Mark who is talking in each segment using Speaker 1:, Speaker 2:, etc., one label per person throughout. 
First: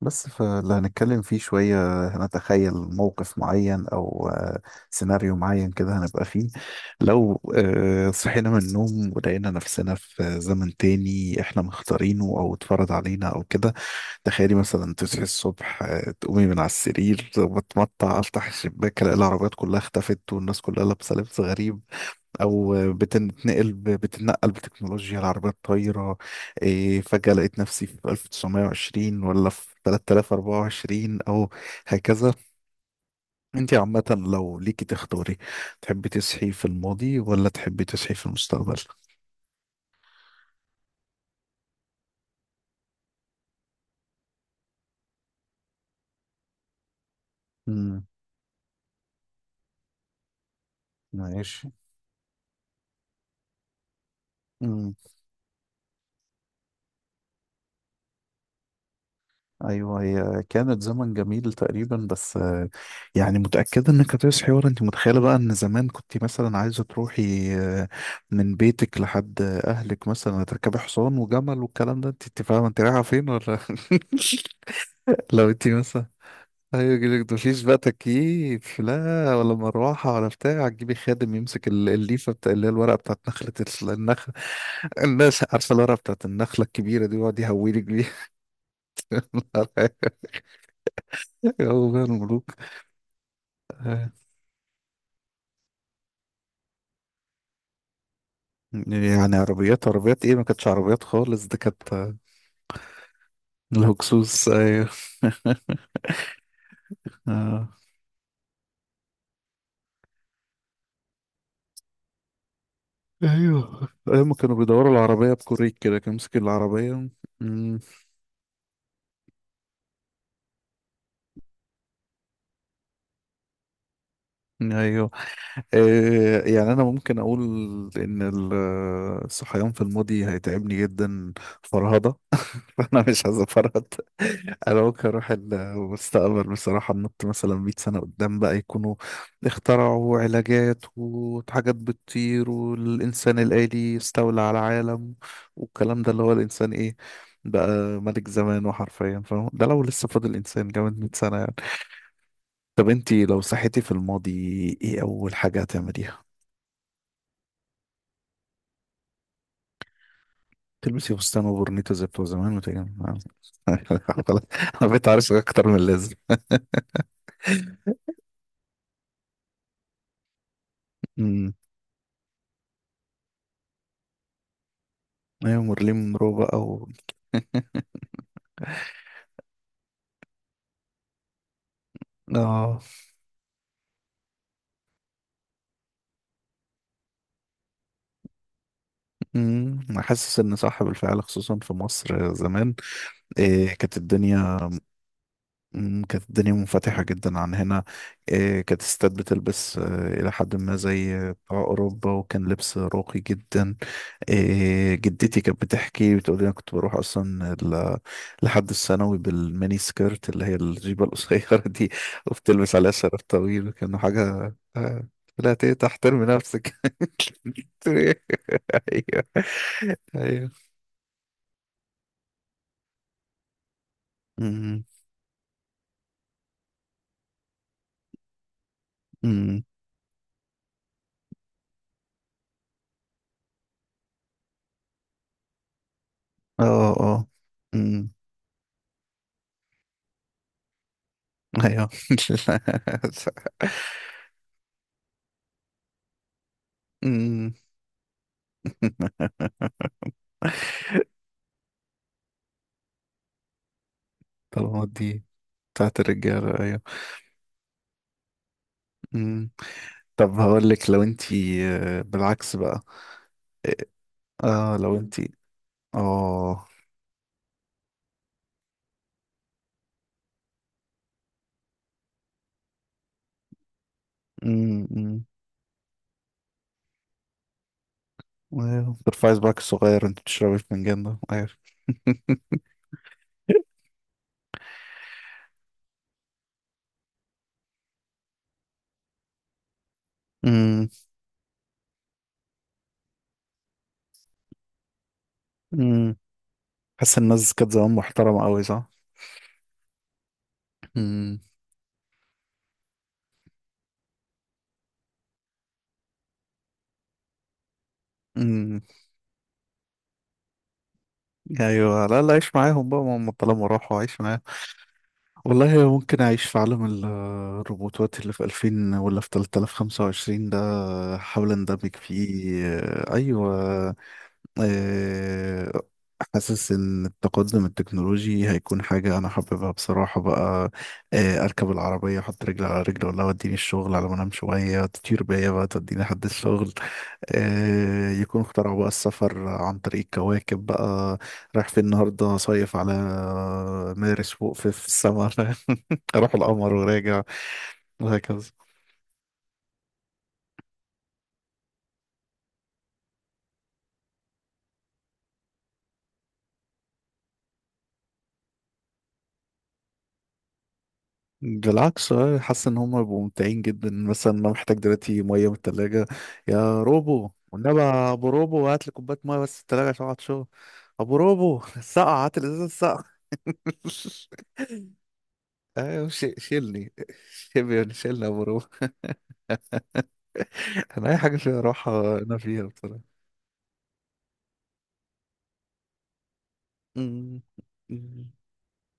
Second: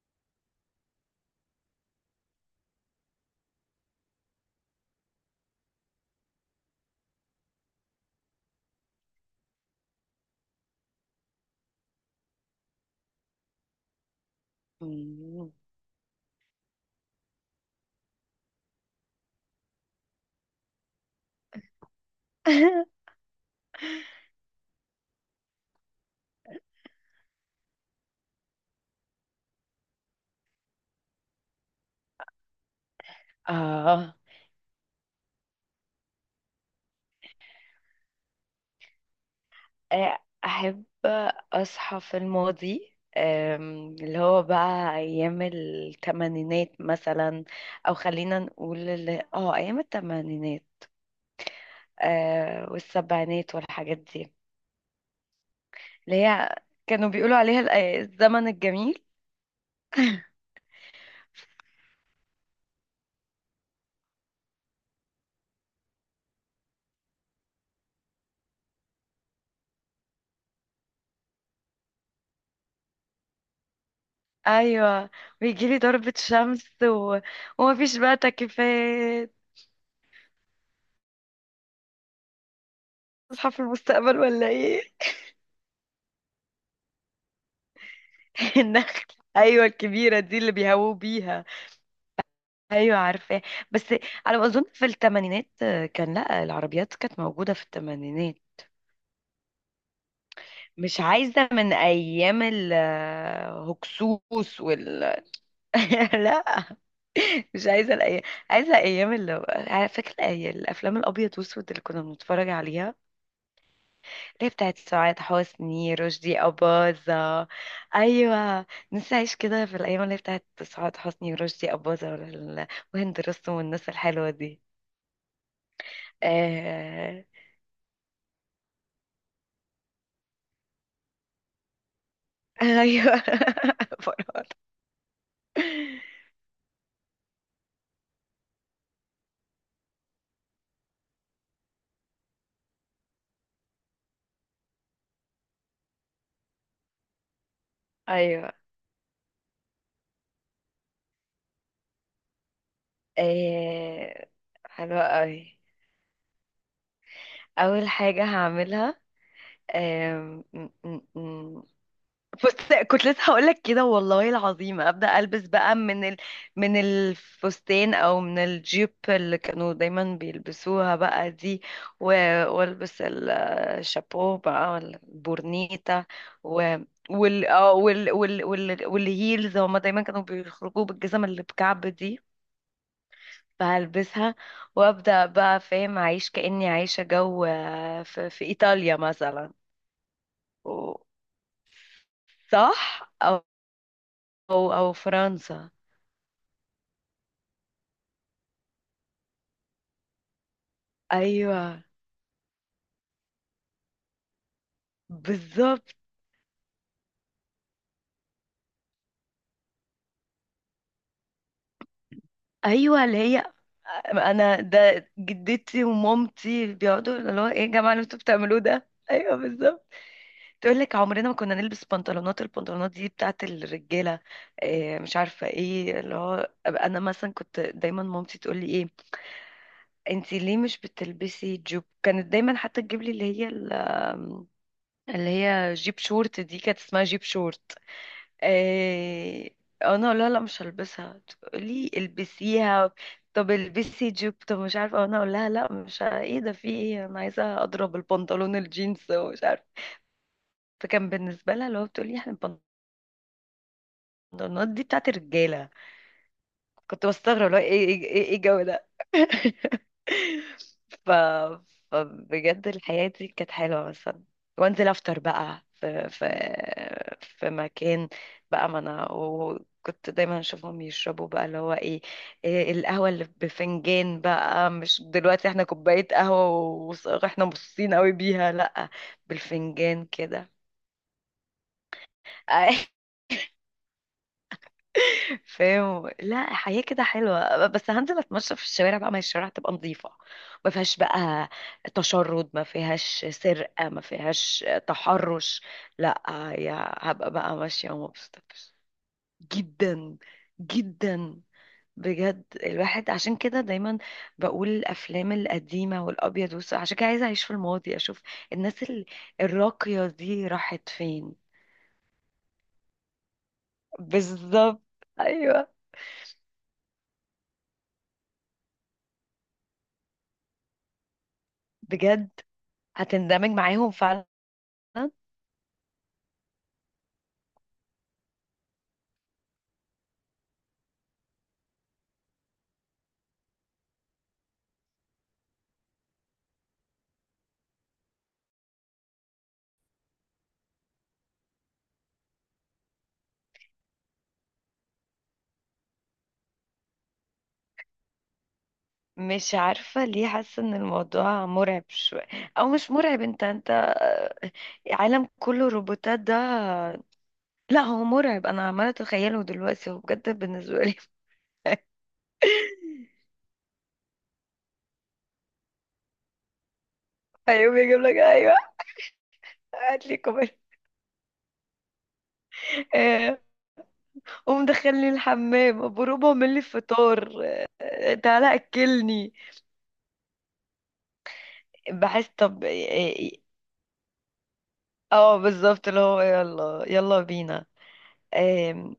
Speaker 1: بس فاللي هنتكلم فيه شوية هنتخيل موقف معين أو سيناريو معين كده هنبقى فيه. لو صحينا من النوم ولقينا نفسنا في زمن تاني احنا مختارينه أو اتفرض علينا أو كده. تخيلي مثلا تصحي
Speaker 2: مم.
Speaker 1: الصبح، تقومي من على السرير بتمطع، أفتح الشباك ألاقي العربيات كلها اختفت والناس كلها لابسة لبس غريب، او بتتنقل بتكنولوجيا العربيه الطايره. فجاه لقيت نفسي في 1920 ولا في 3024 او هكذا. انت
Speaker 2: آه
Speaker 1: عامه لو ليكي تختاري، تحبي تصحي في الماضي ولا تحبي تصحي في المستقبل؟
Speaker 2: آه، أحب أصحى في الماضي، اللي هو بقى أيام التمانينات مثلا. أو
Speaker 1: امم
Speaker 2: خلينا نقول اللي اه أيام التمانينات،
Speaker 1: ماشي.
Speaker 2: والسبعينات والحاجات دي، اللي هي كانوا بيقولوا عليها الزمن الجميل.
Speaker 1: ايوه هي كانت زمن جميل تقريبا، بس يعني متاكده انك هتصحي ورا انت متخيله بقى؟ ان زمان كنت مثلا عايزه تروحي آه، من بيتك لحد اهلك مثلا، تركبي حصان وجمل والكلام ده، انت فاهمه انت رايحه فين ولا
Speaker 2: أيوة،
Speaker 1: لو انت
Speaker 2: ويجيلي
Speaker 1: مثلا،
Speaker 2: ضربة شمس
Speaker 1: ايوه يجيلك مفيش بقى
Speaker 2: ومفيش بقى
Speaker 1: تكييف
Speaker 2: تكييفات.
Speaker 1: لا ولا مروحه ولا بتاع، تجيبي خادم يمسك الليفه بتاع اللي هي الورقه بتاعت
Speaker 2: أصحى
Speaker 1: نخله،
Speaker 2: في المستقبل
Speaker 1: النخل،
Speaker 2: ولا إيه؟
Speaker 1: الناس عارفه الورقه بتاعت النخله الكبيره دي ويقعد يهويلك بيها
Speaker 2: النخل، ايوه الكبيره دي اللي بيهووا بيها.
Speaker 1: هو بقى الملوك.
Speaker 2: ايوه عارفاه، بس على ما اظن في الثمانينات كان، لا، العربيات كانت موجوده في الثمانينات.
Speaker 1: يعني عربيات ايه، ما كانتش
Speaker 2: مش
Speaker 1: عربيات خالص،
Speaker 2: عايزه
Speaker 1: دي
Speaker 2: من
Speaker 1: كانت
Speaker 2: ايام
Speaker 1: الهكسوس
Speaker 2: الهكسوس
Speaker 1: ايوه
Speaker 2: لا، مش
Speaker 1: آه.
Speaker 2: عايزه الايام، عايزه ايام اللي فاكره، الافلام الابيض واسود اللي كنا بنتفرج عليها،
Speaker 1: ايوه ايوه
Speaker 2: اللي
Speaker 1: كانوا
Speaker 2: بتاعت
Speaker 1: بيدوروا
Speaker 2: سعاد
Speaker 1: العربيه بكوريك
Speaker 2: حسني
Speaker 1: كده، كان يمسك
Speaker 2: رشدي
Speaker 1: العربيه.
Speaker 2: أباظة.
Speaker 1: مم.
Speaker 2: أيوة، نفسي أعيش كده في الأيام اللي بتاعت سعاد حسني ورشدي أباظة وهند رستم والناس الحلوة دي.
Speaker 1: ايوه آه يعني انا ممكن
Speaker 2: آه...
Speaker 1: اقول ان الصحيان في الماضي هيتعبني جدا، فرهضه انا
Speaker 2: أيوة.
Speaker 1: مش عايز افرط.
Speaker 2: فرح.
Speaker 1: انا ممكن اروح المستقبل بصراحه، ننط مثلا 100 سنه قدام بقى، يكونوا اخترعوا علاجات وحاجات بتطير والانسان الالي استولى على العالم والكلام ده. اللي هو الانسان ايه بقى، ملك
Speaker 2: أيوه.
Speaker 1: زمانه حرفيا، فاهم ده لو لسه فاضل انسان كمان 100 سنه يعني. طب انتي لو صحيتي في
Speaker 2: آه...
Speaker 1: الماضي ايه
Speaker 2: حلوة
Speaker 1: اول
Speaker 2: أوي.
Speaker 1: حاجه هتعمليها؟
Speaker 2: أول حاجة هعملها، آم،
Speaker 1: تلبسي فستان وبرنيتو زي بتوع زمان
Speaker 2: فستان.
Speaker 1: وتجي
Speaker 2: كنت لسه هقولك كده، والله
Speaker 1: خلاص،
Speaker 2: العظيم،
Speaker 1: انا بقيت
Speaker 2: ابدا
Speaker 1: عارف
Speaker 2: البس
Speaker 1: اكتر من
Speaker 2: بقى
Speaker 1: اللازم.
Speaker 2: من الفستان او من الجيب اللي كانوا دايما بيلبسوها بقى دي، و... والبس الشابو بقى ولا
Speaker 1: ايوه مارلين
Speaker 2: البورنيتا،
Speaker 1: مونرو بقى و...
Speaker 2: و... وال... آه، وال... وال... وال... والهيلز. هما دايما كانوا بيخرجوا بالجزم اللي بكعب دي،
Speaker 1: اه.
Speaker 2: فهلبسها وابدا بقى فاهم اعيش كاني عايشه جو، في ايطاليا مثلا
Speaker 1: أنا حاسس ان صح
Speaker 2: و-
Speaker 1: بالفعل، خصوصا في مصر زمان.
Speaker 2: صح،
Speaker 1: إيه كانت الدنيا.
Speaker 2: أو فرنسا.
Speaker 1: كانت الدنيا منفتحة جدا عن هنا. إيه كانت الستات بتلبس الى حد ما زي بتاع
Speaker 2: ايوه
Speaker 1: اوروبا، وكان لبس راقي جدا. إيه جدتي كانت
Speaker 2: بالظبط.
Speaker 1: بتحكي بتقول لي انا كنت بروح اصلا لحد الثانوي بالميني سكيرت، اللي هي الجيبة القصيرة دي، وبتلبس عليها
Speaker 2: ايوه اللي
Speaker 1: شراب
Speaker 2: هي،
Speaker 1: طويل، كانوا حاجة
Speaker 2: انا ده
Speaker 1: لا
Speaker 2: جدتي
Speaker 1: تحترمي
Speaker 2: ومامتي
Speaker 1: نفسك
Speaker 2: بيقعدوا اللي هو، ايه يا جماعه اللي انتوا بتعملوه ده؟
Speaker 1: ايوه
Speaker 2: ايوه بالظبط.
Speaker 1: ايوه.
Speaker 2: تقول لك: عمرنا ما كنا نلبس بنطلونات، البنطلونات دي بتاعت الرجاله.
Speaker 1: أمم،
Speaker 2: إيه مش عارفه ايه اللي هو، انا مثلا كنت دايما مامتي تقول لي: ايه،
Speaker 1: أمم.
Speaker 2: انتي ليه مش بتلبسي جوب؟ كانت دايما حتى تجيب لي اللي هي اللي هي جيب شورت، دي
Speaker 1: اه
Speaker 2: كانت اسمها جيب
Speaker 1: اه.
Speaker 2: شورت.
Speaker 1: أمم.
Speaker 2: إيه، انا اقول لها لا مش هلبسها،
Speaker 1: ايوه
Speaker 2: تقولي البسيها. طب البسي جيب. طب مش عارفه، انا اقول لها: لا مش ايه ده، في ايه، انا
Speaker 1: أمم.
Speaker 2: عايزه اضرب البنطلون الجينز ومش عارفه. فكان بالنسبه لها اللي هو بتقولي: احنا البنطلونات دي
Speaker 1: طالما
Speaker 2: بتاعت
Speaker 1: دي
Speaker 2: الرجاله.
Speaker 1: بتاعت الرجالة ايوه.
Speaker 2: كنت بستغرب اللي هو ايه ايه ايه إيه الجو ده؟
Speaker 1: أمم. طب هقول لك، لو
Speaker 2: ف...
Speaker 1: انتي بالعكس
Speaker 2: فبجد
Speaker 1: بقى،
Speaker 2: الحياة دي كانت حلوة مثلا.
Speaker 1: اه
Speaker 2: وانزل
Speaker 1: لو
Speaker 2: افطر
Speaker 1: انتي
Speaker 2: بقى
Speaker 1: اه.
Speaker 2: في مكان بقى. ما انا وكنت دايما اشوفهم يشربوا بقى، اللي هو إيه، القهوة اللي بفنجان بقى،
Speaker 1: أمم،
Speaker 2: مش
Speaker 1: أمم.
Speaker 2: دلوقتي احنا كوباية قهوة واحنا مبسوطين قوي بيها، لأ،
Speaker 1: ايوه ترفعي صباعك
Speaker 2: بالفنجان
Speaker 1: الصغير، انت
Speaker 2: كده.
Speaker 1: بتشربي الفنجان ده ايوه
Speaker 2: فاهم، لا حياة كده حلوة. بس هنزل اتمشى في الشوارع بقى، ما هي الشوارع تبقى نظيفة، ما
Speaker 1: أمم،
Speaker 2: فيهاش بقى تشرد، ما فيهاش سرقة، ما فيهاش تحرش،
Speaker 1: أمم.
Speaker 2: لا، يا
Speaker 1: حاسس
Speaker 2: هبقى
Speaker 1: الناس
Speaker 2: بقى
Speaker 1: كانت زمان
Speaker 2: ماشية ومبسوطة.
Speaker 1: محترمة قوي صح؟
Speaker 2: جدا جدا، بجد الواحد عشان كده دايما بقول الافلام القديمه والابيض والاسود، عشان كده عايزه اعيش في الماضي، اشوف
Speaker 1: أمم.
Speaker 2: الناس الراقيه دي راحت فين.
Speaker 1: ايوه لا لا، عيش معاهم بقى، ما هم طالما راحوا عيش معاهم.
Speaker 2: بالظبط. ايوه
Speaker 1: والله ممكن اعيش في عالم الروبوتات اللي في 2000 ولا في 3025 ده، احاول اندمج
Speaker 2: بجد
Speaker 1: فيه.
Speaker 2: هتندمج معاهم
Speaker 1: ايوه.
Speaker 2: فعلا.
Speaker 1: آه، حاسس ان التقدم التكنولوجي هيكون حاجة انا حاببها بصراحة بقى. اركب العربية احط رجل على رجل، ولا وديني الشغل على ما انام شوية، تطير بيا بقى توديني لحد الشغل. يكون اخترعوا بقى السفر عن طريق الكواكب بقى، رايح في النهاردة صيف على مارس فوق في في السماء راح القمر وراجع، وهكذا.
Speaker 2: مش عارفة ليه حاسة ان الموضوع مرعب شوية، او مش مرعب، انت انت عالم كله روبوتات ده. لا هو مرعب، انا عمالة اتخيله دلوقتي، هو بجد بالنسبة لي.
Speaker 1: بالعكس حاسس ان هم بيبقوا ممتعين جدا. مثلا انا محتاج دلوقتي ميه من التلاجة، يا روبو
Speaker 2: ايوه
Speaker 1: والنبي
Speaker 2: يجيب
Speaker 1: يا
Speaker 2: لك،
Speaker 1: ابو
Speaker 2: ايوه
Speaker 1: روبو هات لي كوبايه ميه بس التلاجة عشان
Speaker 2: هات لي
Speaker 1: اقعد شغل.
Speaker 2: كمان،
Speaker 1: ابو روبو السقعة، هات الازازه السقعة
Speaker 2: آه، قوم دخلني الحمام ابو
Speaker 1: ايوه
Speaker 2: روبا، اعمل لي
Speaker 1: شيلني
Speaker 2: فطار،
Speaker 1: شيلني شيلني يا ابو
Speaker 2: تعالى
Speaker 1: روبو
Speaker 2: اكلني.
Speaker 1: انا اي حاجه فيها راحه
Speaker 2: بحس
Speaker 1: انا
Speaker 2: طب
Speaker 1: فيها
Speaker 2: اه،
Speaker 1: بصراحه.
Speaker 2: بالظبط اللي هو يلا يلا
Speaker 1: مم.
Speaker 2: بينا.
Speaker 1: مم.
Speaker 2: آم،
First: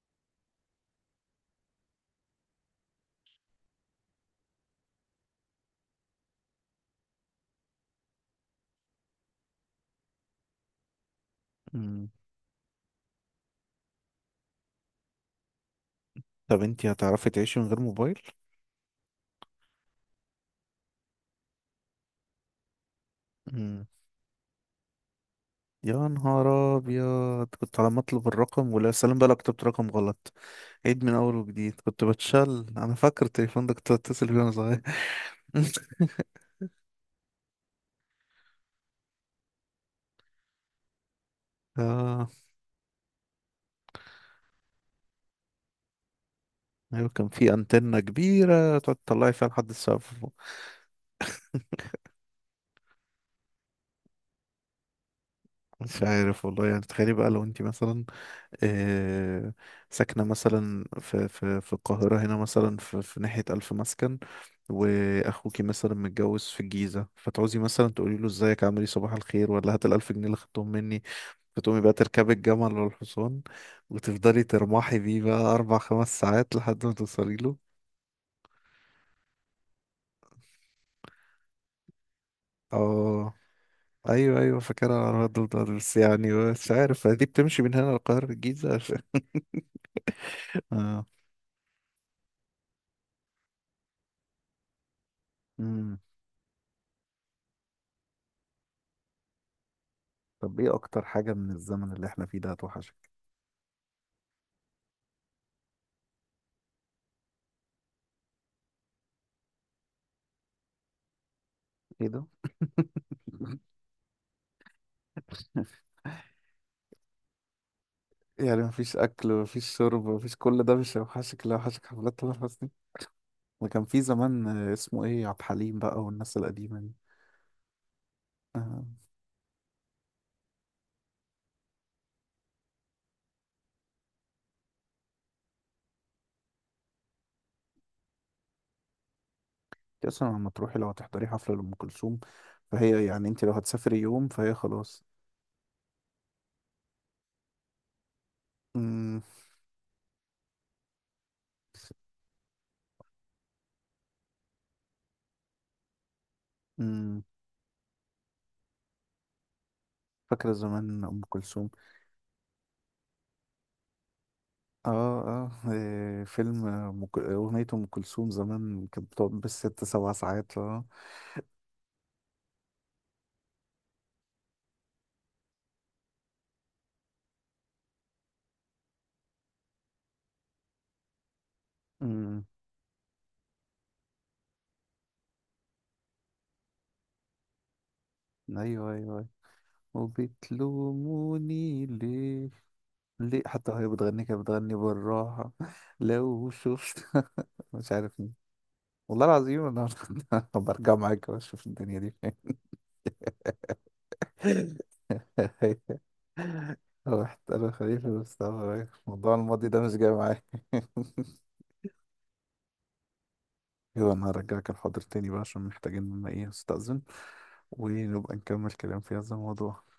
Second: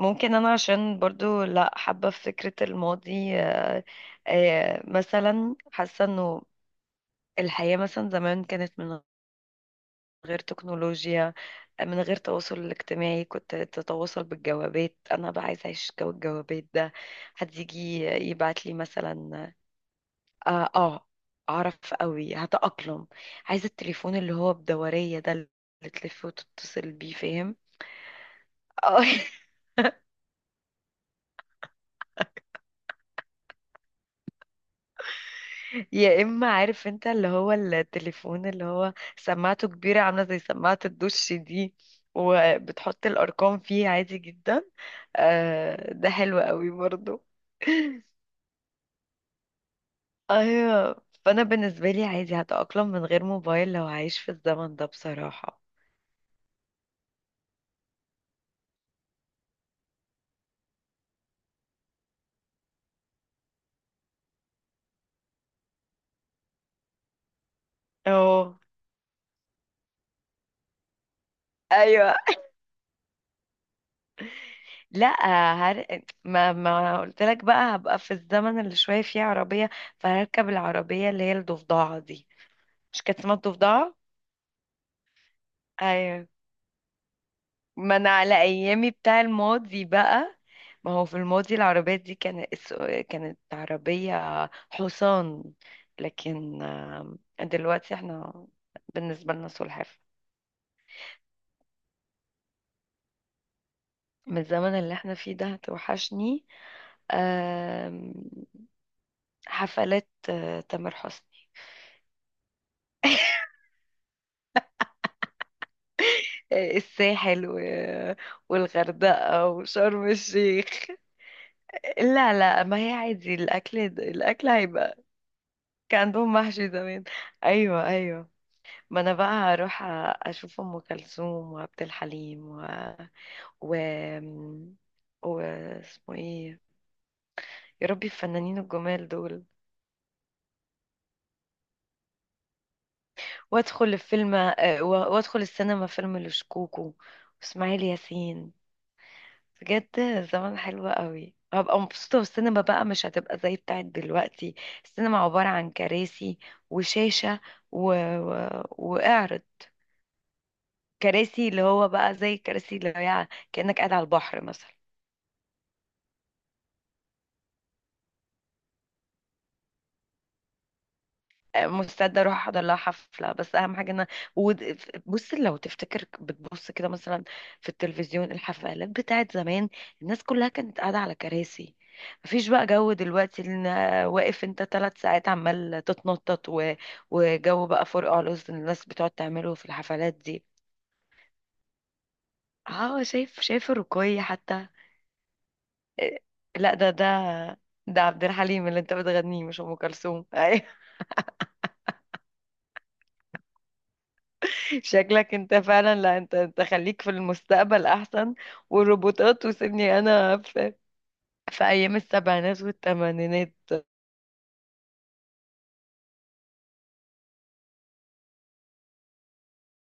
Speaker 2: ممكن انا عشان برضو لا حابة في فكرة الماضي، مثلا حاسة انه الحياة مثلا زمان كانت من غير تكنولوجيا، من
Speaker 1: مم.
Speaker 2: غير تواصل اجتماعي، كنت تتواصل بالجوابات، انا بقى عايزة اعيش جو
Speaker 1: طب
Speaker 2: الجوابات
Speaker 1: انتي
Speaker 2: ده.
Speaker 1: هتعرفي
Speaker 2: حد
Speaker 1: تعيشي من غير
Speaker 2: يجي
Speaker 1: موبايل؟
Speaker 2: يبعت لي مثلا، اه، اعرف قوي هتأقلم. عايزة
Speaker 1: مم.
Speaker 2: التليفون اللي هو بدورية ده، اللي
Speaker 1: يا
Speaker 2: تلف
Speaker 1: نهار
Speaker 2: وتتصل بيه،
Speaker 1: أبيض،
Speaker 2: فاهم.
Speaker 1: كنت على ما أطلب الرقم ولا
Speaker 2: اه.
Speaker 1: سلام بقى، لو كتبت رقم غلط عيد من أول وجديد. كنت بتشل، أنا فاكر التليفون ده كنت بتصل بيه وأنا صغير
Speaker 2: يا اما، عارف انت اللي هو التليفون اللي هو سماعته كبيرة عاملة زي سماعة الدش دي،
Speaker 1: آه،
Speaker 2: وبتحط الارقام فيه عادي جدا. آه ده حلو قوي
Speaker 1: أيوة
Speaker 2: برضو.
Speaker 1: كان في أنتنة كبيرة تقعد تطلعي فيها لحد السقف فوق.
Speaker 2: ايوه، فانا بالنسبة لي عادي هتأقلم من غير موبايل لو هعيش في الزمن ده بصراحة.
Speaker 1: مش عارف والله، يعني تخيلي بقى لو انتي مثلا آه، ساكنة مثلا في القاهرة هنا، مثلا في ناحية ألف مسكن، وأخوكي مثلا متجوز في الجيزة، فتعوزي مثلا تقولي له
Speaker 2: اه
Speaker 1: ازيك عامل ايه صباح الخير، ولا هات الألف جنيه اللي خدتهم مني، فتقومي بقى
Speaker 2: ايوه.
Speaker 1: تركبي الجمل ولا الحصان، وتفضلي ترمحي
Speaker 2: لا،
Speaker 1: بيه بقى أربع
Speaker 2: هر...
Speaker 1: خمس
Speaker 2: ما
Speaker 1: ساعات لحد ما
Speaker 2: ما قلت
Speaker 1: توصلي
Speaker 2: لك
Speaker 1: له.
Speaker 2: بقى، هبقى في الزمن اللي شويه فيه عربيه، فهركب العربيه اللي هي الضفدعه دي. مش كانت
Speaker 1: اه،
Speaker 2: اسمها الضفدعه؟
Speaker 1: ايوه ايوه فاكرها على الدودار، بس
Speaker 2: ايوه.
Speaker 1: يعني مش عارف دي بتمشي من هنا
Speaker 2: ما انا
Speaker 1: للقاهرة
Speaker 2: على
Speaker 1: الجيزة
Speaker 2: ايامي بتاع الماضي بقى. ما هو
Speaker 1: اه.
Speaker 2: في الماضي العربيات دي كانت، عربية حصان.
Speaker 1: مم.
Speaker 2: لكن دلوقتي احنا بالنسبة لنا سلحفاة.
Speaker 1: طب ايه اكتر حاجة من الزمن اللي احنا فيه ده هتوحشك؟
Speaker 2: من الزمن اللي احنا فيه ده توحشني، آم، حفلات تامر حسني،
Speaker 1: ايه ده؟
Speaker 2: الساحل
Speaker 1: يعني مفيش أكل
Speaker 2: والغردقة
Speaker 1: مفيش شرب
Speaker 2: وشرم
Speaker 1: مفيش كل ده
Speaker 2: الشيخ.
Speaker 1: مش هيوحشك، لا وحشك حفلات تامر
Speaker 2: لا لا،
Speaker 1: حسني؟
Speaker 2: ما هي عادي،
Speaker 1: ده
Speaker 2: الأكل
Speaker 1: كان في زمان
Speaker 2: الأكل هيبقى
Speaker 1: اسمه إيه، عبد الحليم
Speaker 2: كان
Speaker 1: بقى
Speaker 2: عندهم
Speaker 1: والناس
Speaker 2: محشي
Speaker 1: القديمة دي.
Speaker 2: زمان. أيوة أيوة،
Speaker 1: آه،
Speaker 2: ما انا بقى هروح اشوف ام كلثوم وعبد الحليم و و و اسمه ايه، يا ربي الفنانين الجمال دول.
Speaker 1: أنت أصلا لما تروحي، لو هتحضري حفلة لأم كلثوم فهي يعني أنت لو
Speaker 2: وادخل
Speaker 1: هتسافري يوم
Speaker 2: الفيلم،
Speaker 1: فهي خلاص.
Speaker 2: وادخل السينما فيلم لشكوكو واسماعيل ياسين.
Speaker 1: أمم،
Speaker 2: بجد زمان حلو قوي، هبقى مبسوطة، والسينما بقى مش هتبقى زي بتاعت دلوقتي، السينما عبارة عن كراسي
Speaker 1: أمم،
Speaker 2: وشاشة وإعرض.
Speaker 1: فاكرة زمان أم
Speaker 2: كراسي اللي
Speaker 1: كلثوم؟
Speaker 2: هو بقى زي الكراسي اللي هي كأنك قاعد على البحر مثلا.
Speaker 1: آه آه فيلم آه، أم ك- أغنية أم كلثوم زمان كانت بتقعد بالست سبع ساعات آه.
Speaker 2: مستعده اروح احضر لها حفله، بس اهم حاجه ان ود- بص، لو تفتكر بتبص كده مثلا في التلفزيون الحفلات بتاعت زمان، الناس كلها كانت قاعده على كراسي،
Speaker 1: أمم،
Speaker 2: مفيش بقى جو دلوقتي ان واقف انت 3 ساعات عمال تتنطط وجو بقى فرقع على
Speaker 1: أيوه
Speaker 2: الناس
Speaker 1: أيوه
Speaker 2: بتقعد
Speaker 1: أيوة.
Speaker 2: تعمله في الحفلات دي.
Speaker 1: وبتلوموني ليه.
Speaker 2: اه شايف
Speaker 1: ليه
Speaker 2: شايف
Speaker 1: حتى وهي
Speaker 2: الرقية
Speaker 1: بتغني كانت
Speaker 2: حتى.
Speaker 1: بتغني بالراحة،
Speaker 2: إيه،
Speaker 1: لو
Speaker 2: لا
Speaker 1: شفت مش
Speaker 2: ده
Speaker 1: عارف
Speaker 2: عبد
Speaker 1: مين.
Speaker 2: الحليم اللي انت
Speaker 1: والله
Speaker 2: بتغنيه مش
Speaker 1: العظيم
Speaker 2: ام
Speaker 1: انا
Speaker 2: كلثوم.
Speaker 1: برجع معاك واشوف الدنيا دي فين
Speaker 2: شكلك انت فعلا، لا انت خليك في
Speaker 1: رحت انا
Speaker 2: المستقبل
Speaker 1: خليفة،
Speaker 2: احسن.
Speaker 1: بس طبعاً موضوع
Speaker 2: والروبوتات،
Speaker 1: الماضي ده مش
Speaker 2: وسيبني
Speaker 1: جاي
Speaker 2: انا
Speaker 1: معايا
Speaker 2: في, في ايام السبعينات والثمانينات
Speaker 1: يلا انا هرجعك الحاضر تاني بقى، عشان محتاجين ان ايه استأذن، ونبقى نكمل كلام في هذا الموضوع.